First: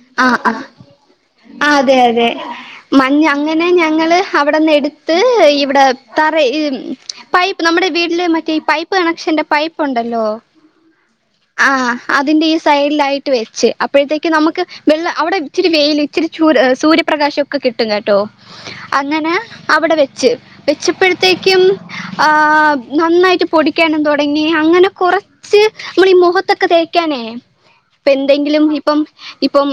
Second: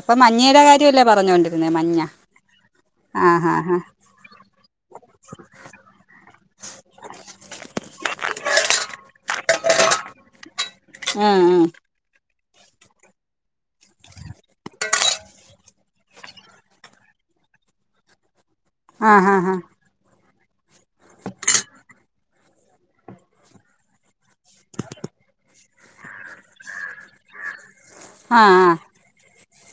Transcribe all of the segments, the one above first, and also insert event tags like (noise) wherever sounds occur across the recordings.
അപ്പൊ ആ ആ മഞ്ഞയുടെ കാര്യമല്ലേ പറഞ്ഞോണ്ടിരുന്നേ അതെ മഞ്ഞ അതെ മഞ് ആ ഹാ അങ്ങനെ ഹാ ഞങ്ങള് അവിടെന്ന് എടുത്ത് ഇവിടെ തറ പൈപ്പ് നമ്മുടെ വീട്ടില് മറ്റേ പൈപ്പ് കണക്ഷന്റെ പൈപ്പുണ്ടല്ലോ ഉം, ഉം. ആ അതിന്റെ സൈഡിൽ ആയിട്ട് വെച്ച് അപ്പോഴത്തേക്ക് നമുക്ക് വെള്ള അവിടെ ഇച്ചിരി വെയില് ഇച്ചിരി ചൂ സൂര്യപ്രകാശം ഒക്കെ കിട്ടും കേട്ടോ ആ അങ്ങനെ ഹാ ഹാ അവിടെ വെ (unintelligible) വെച്ചപ്പോഴത്തേക്കും ആ നന്നായിട്ട് പൊടിക്കണം തോ തുടങ്ങി അങ്ങനെ കുറച്ച് നമ്മുടെ ഈ മുഖത്തൊക്കെ തേക്കാനേ ഇപ്പൊ ആ എന്തെങ്കിലും ആ ഇപ്പം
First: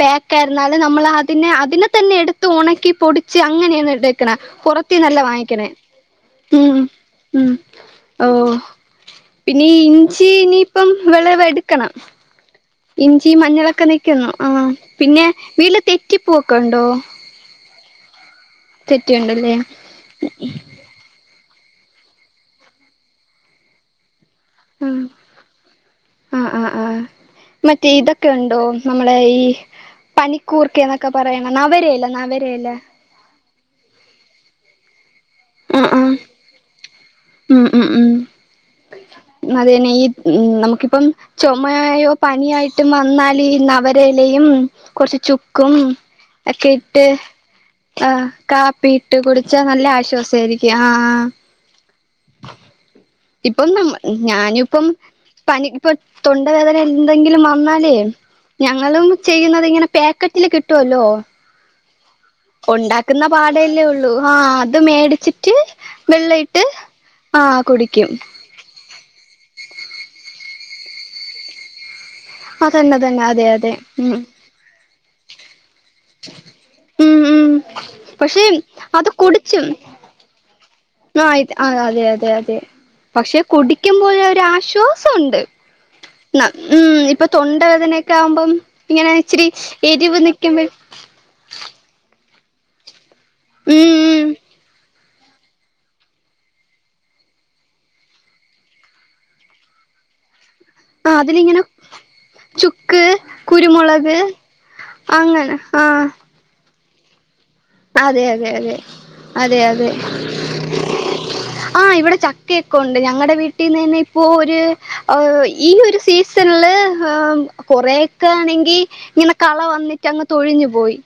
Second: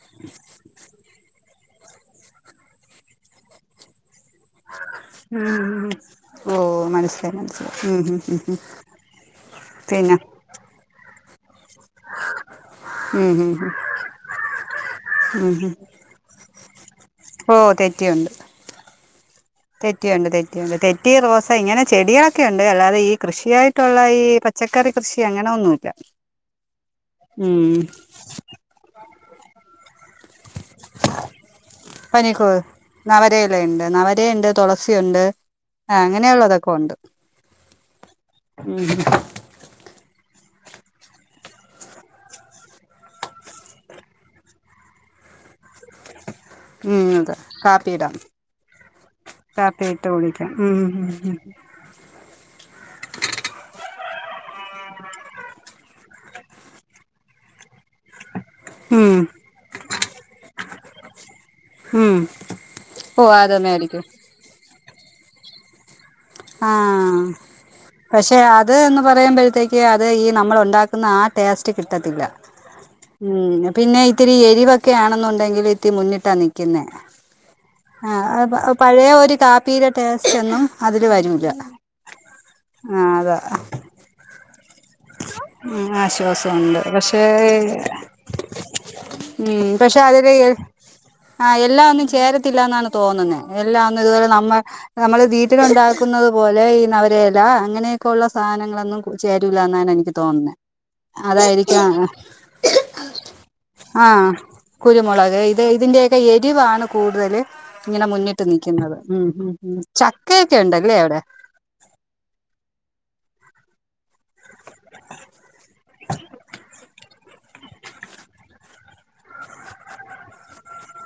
പക്ക് ആയിരുന്നാല് നമ്മള (unintelligible) പിന്നെ അതിനെ തന്നെ എടുത്ത് ഉണക്കി പൊടിച്ച് അങ്ങനെയൊന്ന് പുറത്തി നല്ല വാങ്ങിക്കണേ ഓ ഉ മനസ്സിലായി ഉ മനസ്സിലായി ഉം, ഉം, ഓ ഉം, ഉം. പിന്നെ ഇഞ്ചി ഇനിയിപ്പം വിളവ് എടുക്കണം ഉം, ഇഞ്ചി ഉം, ഉം. മഞ്ഞളൊക്കെ നിക്കുന്നു ആ പിന്നെ വീട്ടില് തെറ്റിപ്പുവോക്കെ ഉണ്ടോ ഓ തെറ്റിയുണ്ട് തെറ്റിയുണ്ടല്ലേ തെറ്റിയുണ്ട് തെറ്റിയുണ്ട് തെറ്റി ഇങ്ങനെ ചെടികളൊക്കെ ഉണ്ട് അല്ലാതെ ഈ കൃഷിയായിട്ടുള്ള ആ പച്ചക്കറി കൃഷി അങ്ങനെ ഒന്നുമല്ല ആ ആ ആ മറ്റേ ഇതൊക്കെ ഉണ്ടോ നമ്മടെ ഈ പനിക്കൂർക്ക എന്നൊക്കെ പറയണെ നവരയില്ലേ നവരയില ണ്ട് നവരെയുണ്ട് തുളസിയുണ്ട് ആ അങ്ങനെയുള്ളതൊക്കെ ഉണ്ട് ഉം ഉം ഉം ഉം നമുക്കിപ്പം ചുമയായോ പനിയായിട്ടും വന്നാല് നവരലയും കുറച്ച് ചുക്കും ഒക്കെ ഉം, ഇട്ട് അതെ കാ കാപ്പിയിടാം കാപ്പിട്ട് കുടിച്ചാ കാപ്പി നല്ല ഇട്ട് ആശ്വാസം കുടിക്കാം ഉം ഉം ഉം ഇപ്പം നമ്മ ഞാന്പ്പം പനി ഇപ്പൊ തൊണ്ടവേദന എന്തെങ്കിലും വന്നാലേ ഞങ്ങളും ഉം ചെയ്യുന്നത് ഇങ്ങനെ പ്യാക്കറ്റില് കിട്ടുവല്ലോ ഉം ഉണ്ടാക്കുന്ന ഓ പാടല്ലേ അതന്നെയായിരിക്കും ഉള്ളൂ ഹാ ത് അത് മേടിച്ചിട്ട് വെള്ള ഇട്ട് ആഹ് ആ കുടിക്കും പക്ഷെ അത് ന്ന് പറയുമ്പോഴത്തേക്ക് അത് ഈ നമ്മൾ ഉണ്ടാക്കുന്ന ആ ടേസ്റ്റ് കിട്ട് ട്ടത്തില്ല അതന്നെ തന്നെ അതെ മ് അതെ പിന്നെ ഉം ഇത്തിരി എരിവൊക്കെ ആണെന്നുണ്ടെങ്കില് ഇത്തി മുന്നിട്ടാ നിക്കുന്നേ ഉം ഉം ആ പക്ഷെ അപ്പ അത് പഴയ ഒരു കുടിച്ചും കാപ്പീടെ ടേസ്റ്റ് ഒന്നും അതില് ആ വരൂല ആ അതെ അതെ അതെ ആഹ് അതാ പക്ഷെ കുടിക്കുമ്പോരു ഒരാശ്വാ ശ്വാസമുണ്ട് ആശ്വാസമുണ്ട് ഉം ഇപ്പൊ പക്ഷേ തൊണ്ടവേദനയക്കെ ആവുമ്പം ഇങ്ങനെ ഇച്ചിരി ഉം പക്ഷെ എരിവ് അതില് നിൽക്കുമ്പേ ല്ലാണാണ് തോന്നുന്നത് എല്ലാന്ന് ഇതുപോലെ നമ്മ നമ്മള് വീട്ടിലുണ്ടാക്കുന്നത് പോലെ ഈ നവരേല അങ്ങനെയൊക്കെ ഉള്ള സാധനങ്ങളൊന്നും ചേരു ല്ലന്നാണ് എനിക്ക് തോന്നുന്നെ ആ അതിലിങ്ങനെ ചുക്ക് ആ കുരുമുളക് കുരുമുളക് അങ്ങനെ ഇത് ആഹ് ഇതിന്റെയൊക്കെ എരിവാണ് കൂടുതല് ഇങ്ങനെ അതെ മുന്നിട്ട് അതെ അതെ നിക്കുന്നത് ഉം ഉം അതെ ഉം അതെ ചക്കയൊക്കെ ഉണ്ടല്ലേ അവിടെ ആ ഇവിടെ ചക്കയൊക്കെ ഉണ്ട് ഞങ്ങളടെ വീട്ടില് ട്ടന്നെ ഇപ്പോ ഒരു ഈ ഒരു സീസണില് കൊറെയൊക്കെ ആണെങ്കി ഇങ്ങനെ കള വന്നിട്ട് അങ്ങ് തൊഴിഞ്ഞു പോയി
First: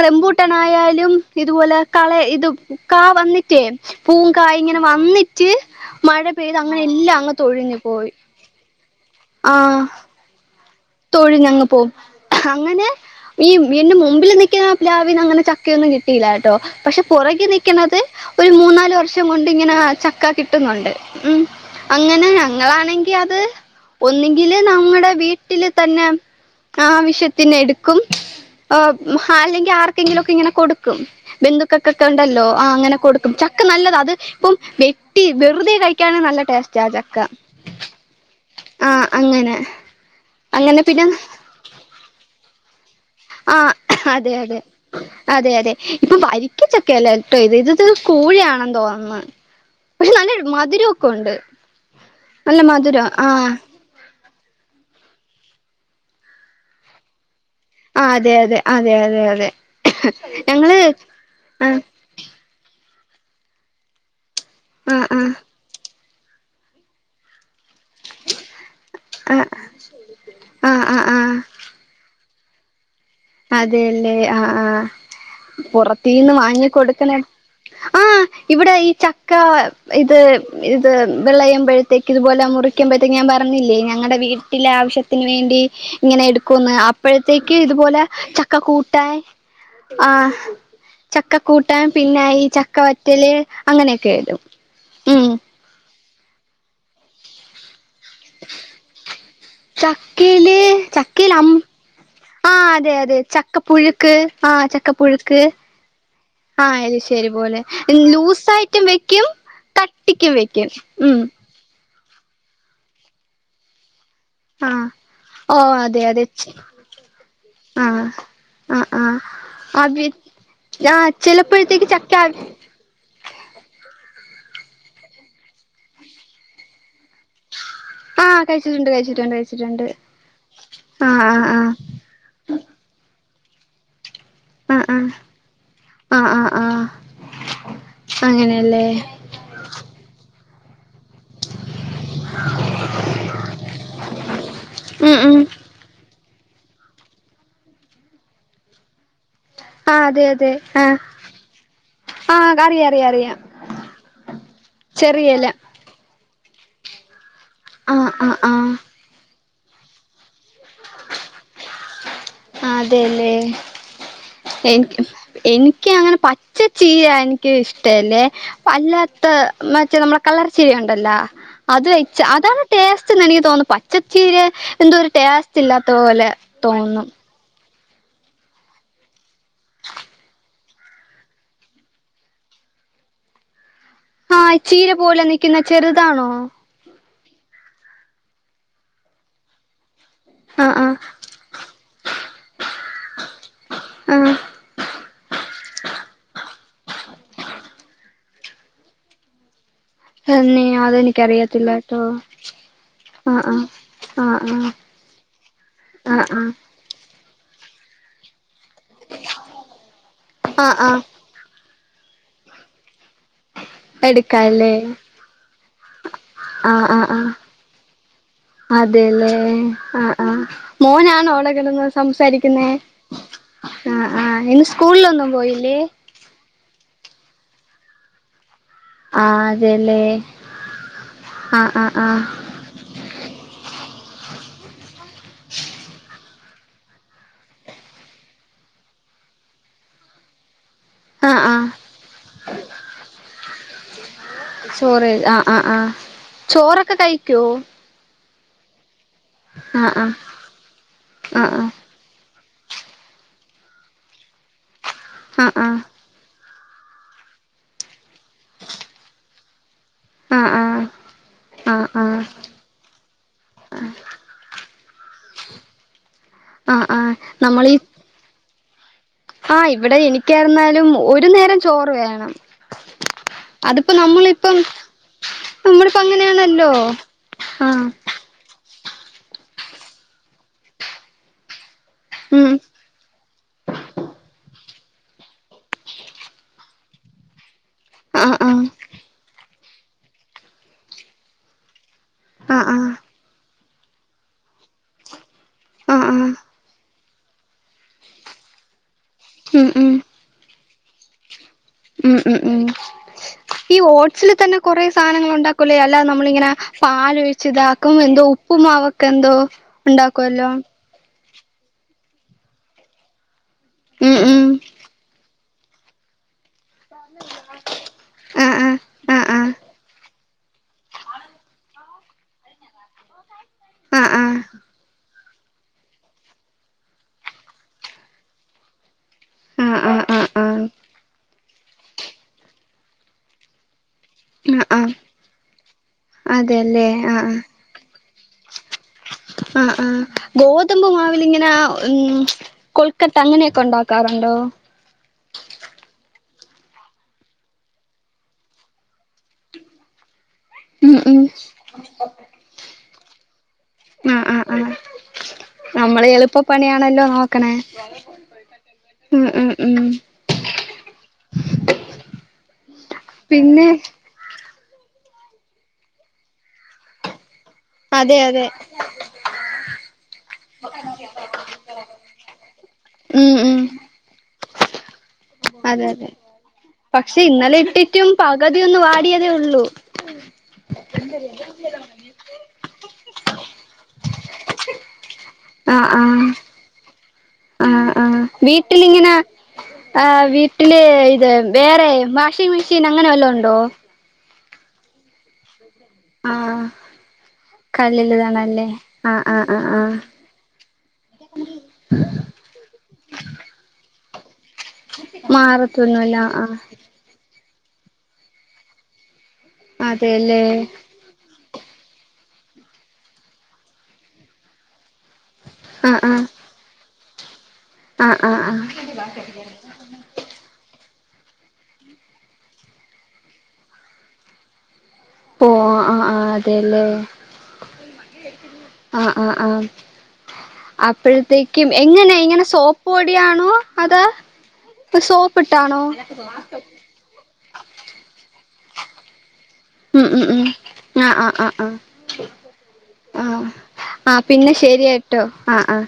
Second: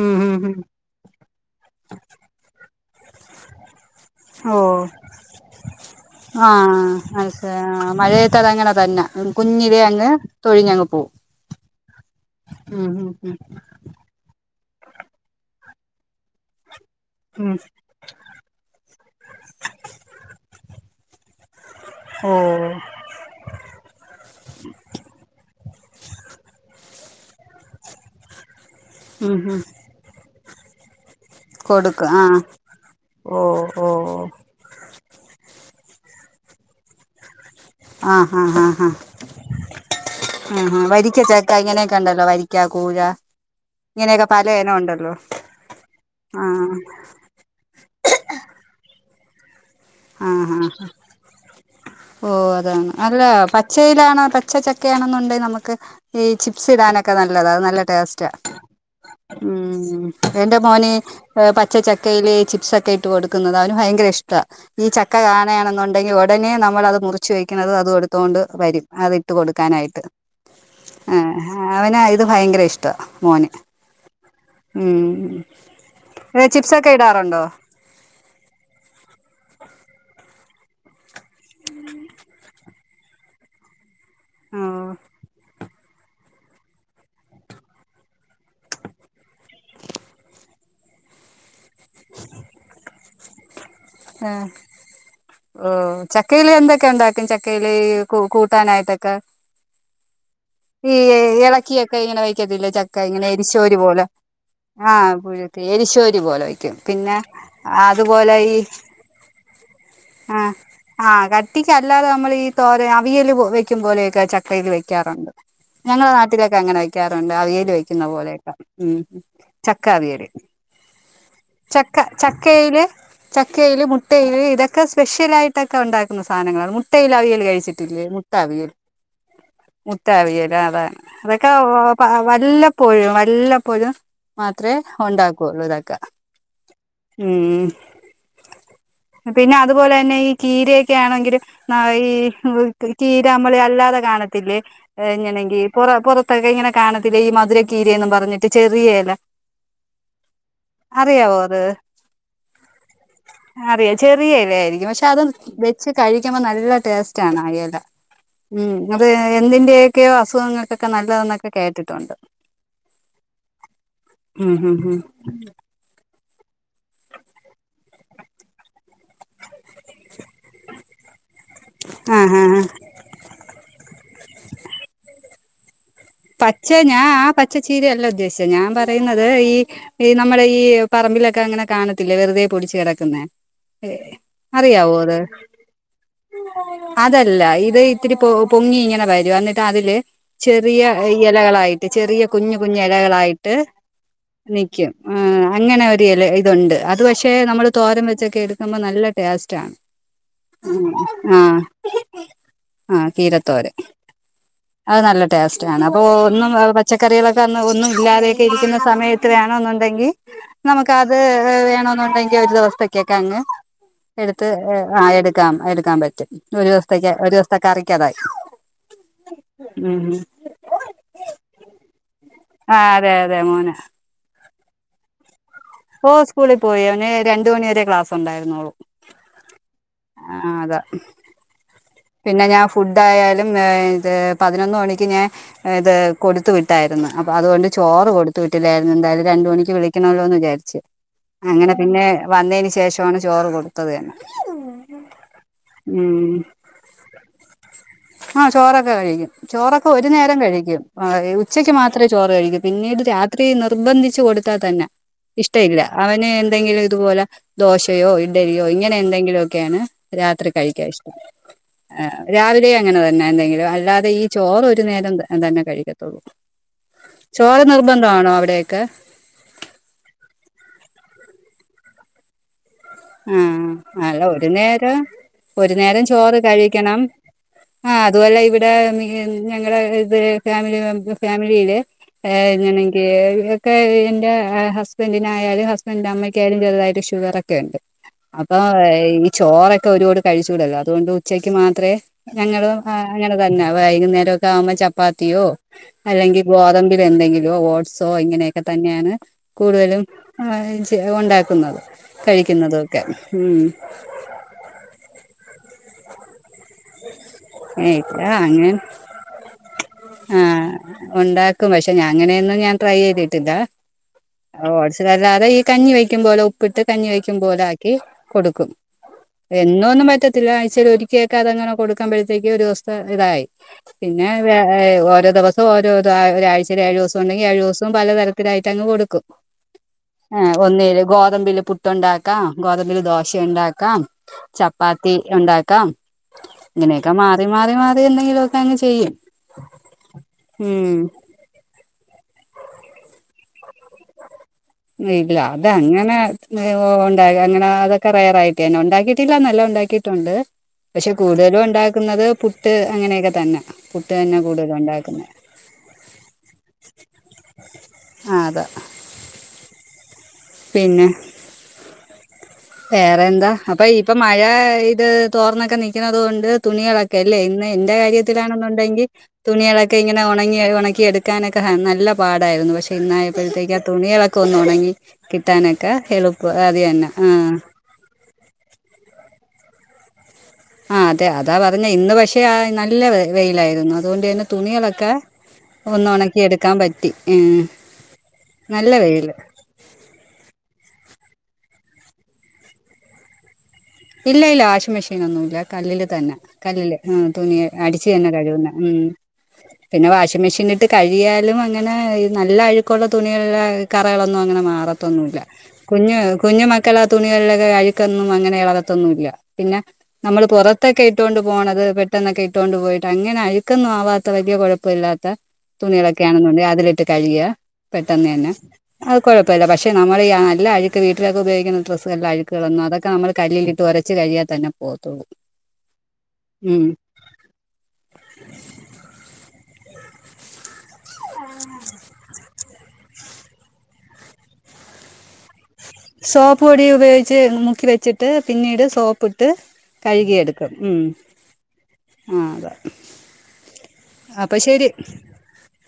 ഉം ഉം ഉം റെമ്പൂട്ടനായാലും ഇതുപോലെ കള ഇത്പു കാ വന്നിട്ടേ ഓ പൂംകായും ഇങ്ങനെ വന്നിട്ട് മഴ ആ പെയ്ത് അങ്ങനെ എല്ലാം അങ്ങ് തൊഴിഞ്ഞു പോയി വന്ന ഉം ആ കുഞ്ഞിതേ അങ് തൊഴിഞ്ഞങ്ങ് പോകും അങ്ങനെ ഉം ഉം ഈ വീടിന്റെ മുമ്പിൽ നിക്കുന്ന പ്ലാവിന്ന് അങ്ങനെ ചക്കയൊന്നും കിട്ടിയിലാട്ടോ പക്ഷെ പുറകെ ഉം ഉം നക്കണുന്നത് ഒരു മൂന്ന നാല് വർഷം കൊണ്ട് ഇങ്ങനെ ചക്ക കിട്ടുന്നുണ്ട് ഉം അങ്ങനെ ഓ ഞങ്ങളാണെങ്കിൽ അത് ഒന്നങ്കില് നമ്മുടെ വീട്ട തന്നെ ആവശ്യത്തിന് എടുക്കും ആ ഉം ഉം അല്ലെങ്കി ആർക്കെങ്കിലൊക്കെ ഇങ്ങനെ കൊടുക്കും കൊടുക്കും ബന്ധുക്കൊക്ക ആഹ് ഉണ്ടല്ലോ ആ അങ്ങനെ കൊടുക്കും ഓ ചക്ക ഓ നല്ലത അത് ഇപ്പം വെറുതെ കഴിക്കാന് നല്ല ടേസ്റ്റ ചക്ക ആഹ ഹഹ് ആ ആഹ് അങ്ങനെ ഹഹ ഉ അങ്ങനെ പിന്നെ വരിക്ക ചക്ക ഇങ്ങനൊക്ക ഉണ്ടല്ലോ വരിക്ക കൂഴ ആ ഇങ്ങനെയൊക്കെ അതെ പല അതെ ഇനം ഉണ്ടല്ലോ അതെ അതെ ഇപ്പൊ ആഹ് വരിക്കച്ചൊക്കെല്ലോ ഏട്ടോ ഇത് ഇത്ത് കൂഴിയണെന്ന് തോന്നുന്നു പക്ഷെ നല്ല ആഹ് ആഹ് മധുരൊക്കെ ഉണ്ട് ഓ നല്ല അതാണ് മധുരം അല്ല ആഹ് പച്ചയിലാണോ പച്ചച്ചക്കയാണെന്നുണ്ടെ നമുക്ക് ഈ ചിപ്സ് ഇടാനൊക്കെ നല്ല നല്ലത അത് നല്ല ആഹ് ടേസ്റ്റ. അതെ അതെ അതെ അതെ അതെ ഉം എന്റെ ഞങ്ങള് മോന് പച്ച ആഹ് ചക്കയില് ചിപ്സക്ക ക്കെട്ട് കൊടുക്കുന്നത് അവന് ഭയങ്കര ഇഷ്ടമ ഈ ആഹ് ചക്ക ആഹ് കാണയാണെന്നുണ്ട് തുടങ്ങി ഒടനെ നമ്മളത് മുറിച്ച് വയ്ക്കും അതു എടുത്തോണ്ട് വരും അത്ട്ട ആഹ് കൊടുക്കാനായിട്ട് ആഹ് ആഹ് ആഹ് അത് ഭയങ്കര ഇഷ്ട അതെല്ലേ ആ ആ പുറത്തീന്ന് ചിപ്സൊക്കെ വാങ്ങിക്കൊട്ക്കലാണ്. ഇടാറുണ്ടോ ആഹ് ഇവിടെ ഈ ചക്ക ഇത് ഇത് വെളയുമ്പോഴത്തേക്ക് ഇതുപോലെ മുറിക്കുമ്പോഴത്തേക്ക് ഞാൻ പറഞ്ഞില്ലേ ഞങ്ങടെ വീട്ടിലെ ആഹ് ആവശ്യത്തിന് വേണ്ടി ഇങ്ങനെ എടുക്കുംന്ന് അപ്പോഴത്തേക്ക് ഇതുപോലെ ചക്ക കൂട്ടാൻ ആ ചക്ക കൂട്ടാൻ പിന്നെ ഈ ചക്കവ റ്റല് ആഹ ഓ ചക്കയിൽ എന്തൊക്കെ ഉണ്ടാക്കും ചക്കയില് കു കൂട്ടാനായിട്ടൊക്കെ ചക്കയില് ഈ ചക്കയിൽ അം എളക്കിയൊക്കെ ഇങ്ങനെ ആ വയ്ക്കത്തില്ലേ അതെ ചക്ക അതെ ഇങ്ങനെ എരിശോരി പോലെ ചക്കപ്പുഴുക്ക് ആ ചക്കപ്പുഴുക്ക് പുഴുക്ക് എരിശോരി പോലെ ആ വെക്കും പിന്നെ അതുപോലെ ഈ ക്കും കട്ടിക്കും ആഹ് വെക്കും ഉം ആഹ് കട്ടിക്ക് അല്ലാതെ നമ്മൾ ഈ തോര അവിയൽ വെക്കും പോലൊക്കെ ക്കെ ചക്കക്കെ ആ വെക്കാറുണ്ട് ഓ അതെ ഞങ്ങള അതെ നാട്ടിലൊക്കെ അങ്ങനെ വെക്കാറുണ്ട് അവിയൽ വെക്കുന്ന ആഹ് പോലെയൊക്കെ ആഹ് ഉം ആഹ് ചക്ക അത് അവിയൽ ആഹ് ചിലപ്പോഴത്തേക്ക് ചക്ക ചക്കയില് ച വിയൽ മു മുട്ടയിൽ ഇതൊക്കെ സ്പെഷ്യൾ ആയിട്ടൊക്കെ ഉണ്ടാക്കുന്ന സാധനങ്ങള മു മുട്ടേൽ അവിയൽ കഴിച്ചിട്ടില്ലേ ആഹ് മുട്ട്ടാവിയൽ കഴിച്ചിട്ടുണ്ട് കഴിച്ചിട്ടുണ്ട് കഴിച്ചിട്ടുണ്ട് മുട്ടാവിയൽ ആഹ് അതാ ആഹ് അതൊക്കെ ആഹ് വല്ലപ്പോഴും വല്ലപ്പോഴും മാത്രേ ആഹ് ആഹ് ഉണ്ടാക്കു ഇതൊക്കെ ആഹ് ആഹ് ആഹ് ആഹ് ഉം അങ്ങനെയല്ലേ പിന്നെ അതുപോലെ തന്നെ ഈ കീരെ ക്കെ ആണെങ്കി ഈ കീരാ നമ്മളി അല്ലാതെ കാണത്തില്ലേ ഏഹ് ഉം ഉം ഇങ്ങനെ ഈ പുറ പുറ തൊക്കെ ഇങ്ങനെ കാണത്തില്ലേ ഈ മധുരക്കീരയെന്നും പറഞ്ഞിട്ട് ചെറിയയില ആഹ് അതെ അതെ ആഹ് അത് ആഹ് അറിയറിയറിയ അറിയാം ചെറിയ ഇല ആയിരിക്കും പക്ഷെ അത് വെച്ച് കഴിക്കുമ്പോ ന ല്ല ടേസ് സ്റ്റണ് ആ ഇല ആഹ് ആഹ് ഉം ആഹ് അത് എന്തിന്റെയൊക്കെയോ അസു സുഖങ്ങൾക്കൊക്കെ നല്ലതന്നൊക്കെ കേട്ടിട്ടുണ്ട് അതെല്ലേ ഉം ഉം ഉം എനിക്ക് എനിക്ക് അങ്ങനെ പച്ച ചീര എനിക്ക് ഇഷ്ടല്ലേ അല്ലാ ത്തെ മറ്റേ നമ്മളുടെ കളർച്ചീര ഉണ്ടല്ലോ അത് വെച്ച് ആഹ് ആഹ് അതാണ് ആഹ് ടേസ്റ്റേന്ന് എനിക്ക് തോന്നുന്നു പച്ചച്ചീര എന്തോ ഒരു ടേസ് റ്റില്ല പച്ച ഞാന് ആ പച്ച ചിരയല്ല ഉദ്ദേശിച്ച ഞാൻ പറയുന്നത് ഈ ഈ നമ്മുടെ ഈ പറമ്പിലൊക്കെ അങ്ങനെ കാണത്തില്ലേ വെറുതെ പൊടിച്ചു കിടക്കുന്ന ആഹ് ചീര പോലെ നിക്കുന്ന ചെറുതാണോ അതല്ല ഇത് ഇത്തിരി പൊ പൊങ്ങി ഇങ്ങനെ വരും എന്നിട്ട് അതില് ആ ചെറിയ ആ ഇലകളായിട്ട് ചെറിയ കുഞ്ഞ് കുഞ്ഞ് ഇലകളായിട്ട് ആ നിക്കും അങ്ങനെ ഒരു ഇല ഇതുണ്ട് അത് പക്ഷെ നമ്മൾ തോരൻ വെച്ചൊക്കെ എടുക്കുമ്പോൾ നല്ല ടേസ്റ്റ് ആണ് തന്നെ ആ അതെനിക്കറിയത്തില്ല ട്ടോ ആ ആഹ് ആഹ് കീരത്തോരൻ ആഹ് ആഹ് അപ്പോ ഒന്നും പച്ചക്ക കറികളക്കാ അന്ന് ഒന്നും ഇല്ലാതെ ഇരിക്കുന്ന സമയത്ത് വേണെന്നുണ്ടെങ്കിൽ ആ ആ ആ നമുക്കത് വേണോ ണ്ടെങ്കിൽ ഒരു ദിവസ ൊക്കെ അങ്ങ് എടുത്ത് എടുക്കാല്ലേ എടുക്കാം എടുക്കാൻ പറ്റും ഒരു ആ ആ ദിവസത്തേക്ക ആ ഒരു ദിവസത്തൊക്കെ അറിക്കതായി ഉ മോനാാണ് അവിടെ കിളുന്നത് സംസാരിക്കുന്നേ അതെ അതെ ആഹ് ആഹ് (unintelligible) സ്കൂളിലൊന്നും പോയി ഓഹ് സ്കൂളിൽ പോയി ന്നെ രണ്ടു മണിവരെ ക്ലാസ് ഉണ്ടായിരുന്നൊളൂ. ആഹ്അ തെലെ ആഹ് ആഹ് ആഹ് പിന്നെ ഞാൻ ഫുഡായാലും ഏഹ് ഇത് പതിനൊന്ന് മണി ക്ക്നേ ഏഹ് ഇത് കൊടുത്തു വിട്ടായിരുന്ന്. അപ്പൊ അതുകൊണ്ട് ചോറ് കൊടുത്ത് വിട്ടില്ലായിരുന്നു എന്തായാലും രണ്ടു മണിക്ക് വിളിക്കണല്ലോ ന്ന് വിചാരിച്ച്. ആഹ് ആഹ് അങ്ങനെ പിന്നെ വന്നയ്ന് ശേഷമാണ് ചോറ് കൊടുത്തത് തന്നെ. ഉം ക്കെ കഴിക്കുവോ? ആഹ് ചോറ ക്കെ കഴിക്കും. ചോറൊക്കെ ഒരു നേരം കഴിക്കും ഏഹ് ആഹ് ഉച്ചക്ക് മാത്രമേ ചോറ് കഴിക്കൂ പിന്നീട് രാ ത്രി നിർബന്ധിച്ചു കൊടുത്താ തന്നെ. ആഹ് ഇഷ്ട ഇല്ല അവന് എന്തെങ്കിലു ഇതുപോലെ ദോശ് യോ ഇടരിയോ ഇങ്ങനെ എന്തെങ്കിലൊ ഒക്കെയാണ് ആഹ് ആഹ് രാത്രി കഴിക്ക ആഹ് അശ് ആഹ് രാവിലെ അങ്ങനെ തന്നെ എന്തെങ്കിലും അല്ലാതെ ഈ ചോറ് ഒരു നേരം തന്നെ കഴിക്കും ആഹ് ആഹ് ചോര നമ്മളീ നിർബന്ധവാണോ അവിടെ ക്കെ ആഹ് ഇവിടെ എനിക്കായിരുന്നാലും ഒരു നേരം ചോറ് വേണം അതിപ്പോ ആഹ് അല്ല ഒരു നമ്മളിപ്പം നേരം ഒരു നമ്മളിപ്പോ നേരം ചോറ് അങ്ങനെയാണല്ലോ കഴിക്കണം ആഹ് അതവല്ല ഇവി (unintelligible) ഞങ്ങളെ ഇത് ഫാമിലി ഫാമിലിയില് എ ഉം എങ്ങനെങ്ക ഒക്കെ എന്റെ ഹസ് ഹസ്ബൻറിനായാലും ഹസ്ബന്റിന്റെ അമ്മക്കായലും ചെറ്തായിട്ട് ഷുഗറൊക്കെ ഇണ്ട് ആഹ് അപ്പൊ ആഹ് ഈ ചോറ ക്കൊരോട് കഴിച്ചൂടല്ലോ അതുകൊണ്ട് ഉച്ചയ്ക്ക് മാത്രേ ഞങ്ങളും ആഹ് തന്ന വൈകുന്നേരൊക്കെ ആവുമ്പ ചപ്പാത്തിയോ ആഹ് ആഹ് അല്ലെങ്കി ഗോതമ്പില് എന്തെങ്കിലോ ഓട്സോ ഇങ്ങനെയൊക്കെ തന്നെയാണ് ഉം ഉം കൂടുതലും ങ് ചെ ഉണ്ട ക്കുന്നത് ഉം ഉം ഉം കഴിക്കുന്നത് ഈ ഓട്സില് തന്നെ കൊറെ സാനങ്ങൾ ഒണ്ടാക്കു അല്ല നമ്മളിങ്ങനെ പാല് ഒഴിച്ച ഇതാക്കും. ഇക്ക എന്തോ അങ്ങനെ ഉപ്പുംമാവക്ക എന്തോ ഉണ്ടാക്കുവല്ലോ? ഒണ്ടാക്കും പക്ഷെ ഞാ അങ്ങനെയൊന്നും ഞാൻ ട്രൈ ചെയ്തിട്ടില്ല. ഉം ഉം ഓട്സിലല്ലാതെ ഈ കഞ്ഞി വെക്കുമ്പോലോ ഉ പ്പിട്ട് കഞ്ഞി വെക്കും പോലെ ആക്കി കൊടുക്കും. ആഹ് ആഹ് ആഹ് എന്നോ ഒന്നും പറ്റ ത്തിഴ്ച്ചേൽ ഒരിക്കെക്ക അങ്ങനെ കൊടുക്കുമ്പോഴത്തേക്ക് ഒരു ഇതായി ആഹ് പിന്നെ ആഹ് ഓരോ ദിവസം ഓരോ ഇതാ ഒരാഴ്ചയി ഏഴു ദിവസം ഉണ്ടെങ്കി ഏഴു ദിവസവും പലതരത്തിലായിട്ടങ്ങ് കൊട്ക്കും. ആഹ് ഒന്നെല് ഗോദമ്പില് പു ഇട്ട ഒണ്ടാക്കാം ഗോതമ്പിൽ ദോശണ്ടാക്കാം. ആഹ് ആഹ് ചപ്പാത്തി ഒണ്ടാക്കാം. അതെല്ലേ ഇങ്ങനെയൊക്കെ മാറി മാറി മാ ന്തെകിലുക്കെ അങ് ആ ആ ഗോതമ്പ് മാവിലിങ്ങനെ ഉം കൊ പക്കത്തെങ്ങനെയൊക്കെ ഉണ്ടാക്കാറുണ്ടോ? ഇല്ല അത് അങ്ങനെ ഒണ്ട അങ്ങന അതൊക്കെ റയറായിട്ട്ന്നെ ഒണ്ടാക്കിട്ടില്ലന്നല്ല ഒണ്ടാക്കിട്ടൊണ്ട്. ഉം പക്ഷെ ഉം കൂടുതലും ഒണ്ടാക്കുന്നത് പുട്ട് അങ്ങനെയൊക്കെ തന്ന. ആഹ് ആഹ് ആഹ് നമ്മള് എളുപ്പപ്പണിയാണല്ലോ നോക്കണേ. ആ അതാ ഉം ഉം ഉം. പിന്നെ വേറെ എന്താ പിന്നെ അപ്പൊ ഇപ്പൊ മഴ ഇത് തോർന്നക്ക നിക്കണത് കൊണ്ട് തുണിളക്കെ അല്ലെ ഇന്ന് എന്റെ അതെ അതെ കാര്യത്തിലാണെന്നുണ്ടെങ്കി തുണിളക്കെ ഇങ്ങനെ ഒണങ്ങി ഒണക്കി എടുക്കാനൊക്കെ നല്ല പാടാരുന്നു. പക്ഷെ ഉം ഉം ഇന്നായപ്പഴ്ത്തേക്ക തുണിള ഒന്നൊണങ്ങി കിട്ടാനക്ക അതെ ഹെളുപ്പ് അതിയന്ന ആഹ്. റ്റും പകുതിയൊന്ന് വാടിയതേ ഒള്ളൂ. ആഹ് അതെ അതാ പറഞ്ഞേ ഇന്ന് പക്ഷെ നല്ല വെയിലായിരുന്നു അതുകൊണ്ട് തന്നെ തുണികളൊക്കെ ആഹ് ഒന്ന് ആഹ് ഉണക്കി എടുക്കാൻ പറ്റി ഉം. ആഹ് ആഹ് നല്ല വീട്ടിലിങ്ങനെ വെയിൽ ആഹ് വീട്ടില് ഇത് വേറെ വാഷിംഗ് മെഷീൻ അങ്ങനെ വല്ലോം ഉണ്ടോ ഇല്ല ഇല്ല വാഷിംഗ് മെഷീൻ ഒന്നും ഇല്ല കല്ലില് തന്നെ ആഹ് കല്ലിൽ തുണി അടിച്ചു തന്നെ കല്ലിലിടണല്ലേ കഴുകുന്ന ഉം ആഹ് ആഹ് ആഹ് ആഹ് പിന്നെ വാഷിംങ്ങ് മെഷീനി ഇട്ട് കഴുകിയാലും അങ്ങനെ ഈ നല്ല അഴുക്കുള്ള തുണികള്ള കറ ഒന്നും അങ്ങനെ മാറത്തോന്നുല്ല മാറത്തൊന്നുല്ല കുഞ്ഞു ആഹ് കുഞ്ഞുമക്കള് ആ തുണി (unintelligible) അഴുക്കൊന്നും അങ്ങനെയുള്ള ഇള ത്തൊന്നുല്ല പിന്നെ അതെല്ലേ നമ്മള് പുറത്തൊക്കെ ഇട്ടോണ്ട് പോണത് പെ പെട്ടന്നൊക്കെ ഇട്ടൊണ്ട് പോയിട്ട് അങ്ങനെ അഴുക്കൊന്നും ആവാത്ത വലിയ കൊഴ പ്പല്ലാത്ത ആഹ് ആഹ് തുണികളൊക്കെ ആണെന്നുണ്ടേ അതിലിട്ട് കഴുകിയ ആഹ് പെട്ടെന്ന് ആഹ് തന്നെ ആഹ് അത് കൊഴപ്പമില്ല പക്ഷെ നമ്മൾ നല്ല ആ വീട്ടിലൊക്കെ ഉയോഗിക്കുന്ന ഡ്രസ്സെല്ലാം അഴുക്കുകളൊന്നും അതൊക്കെ നമ്മള് കല്ലിൽ ട്ട് ഉരച്ച് കഴിയാൽ തന്നെ ഓഹ് ആഹ് ആഹ് ആഹ് അതെല്ലേ ഉം ആഹ് ആഹ് ആഹ് അപ്പഴ്ത്തേക്കും എങ്ങനെ ഇങ്ങനെ സോപ്പ് പൊടിയാണോ അതാ സോപ്പ സോപ്പ് പൊടി ഉപയോഗിച്ച് മുക്കി വെച്ചിട്ട് പിന്നീട് സോപ്പ് ഇട്ട ഉം ഉം ഉം ആഹ് ആഹ് ആഹ് ആ അതാ ആഹ് ആഹ് ആഹ് പിന്നെ അപ്പൊ ശരി ശരിയാട്ടോ ആഹ് ആഹ്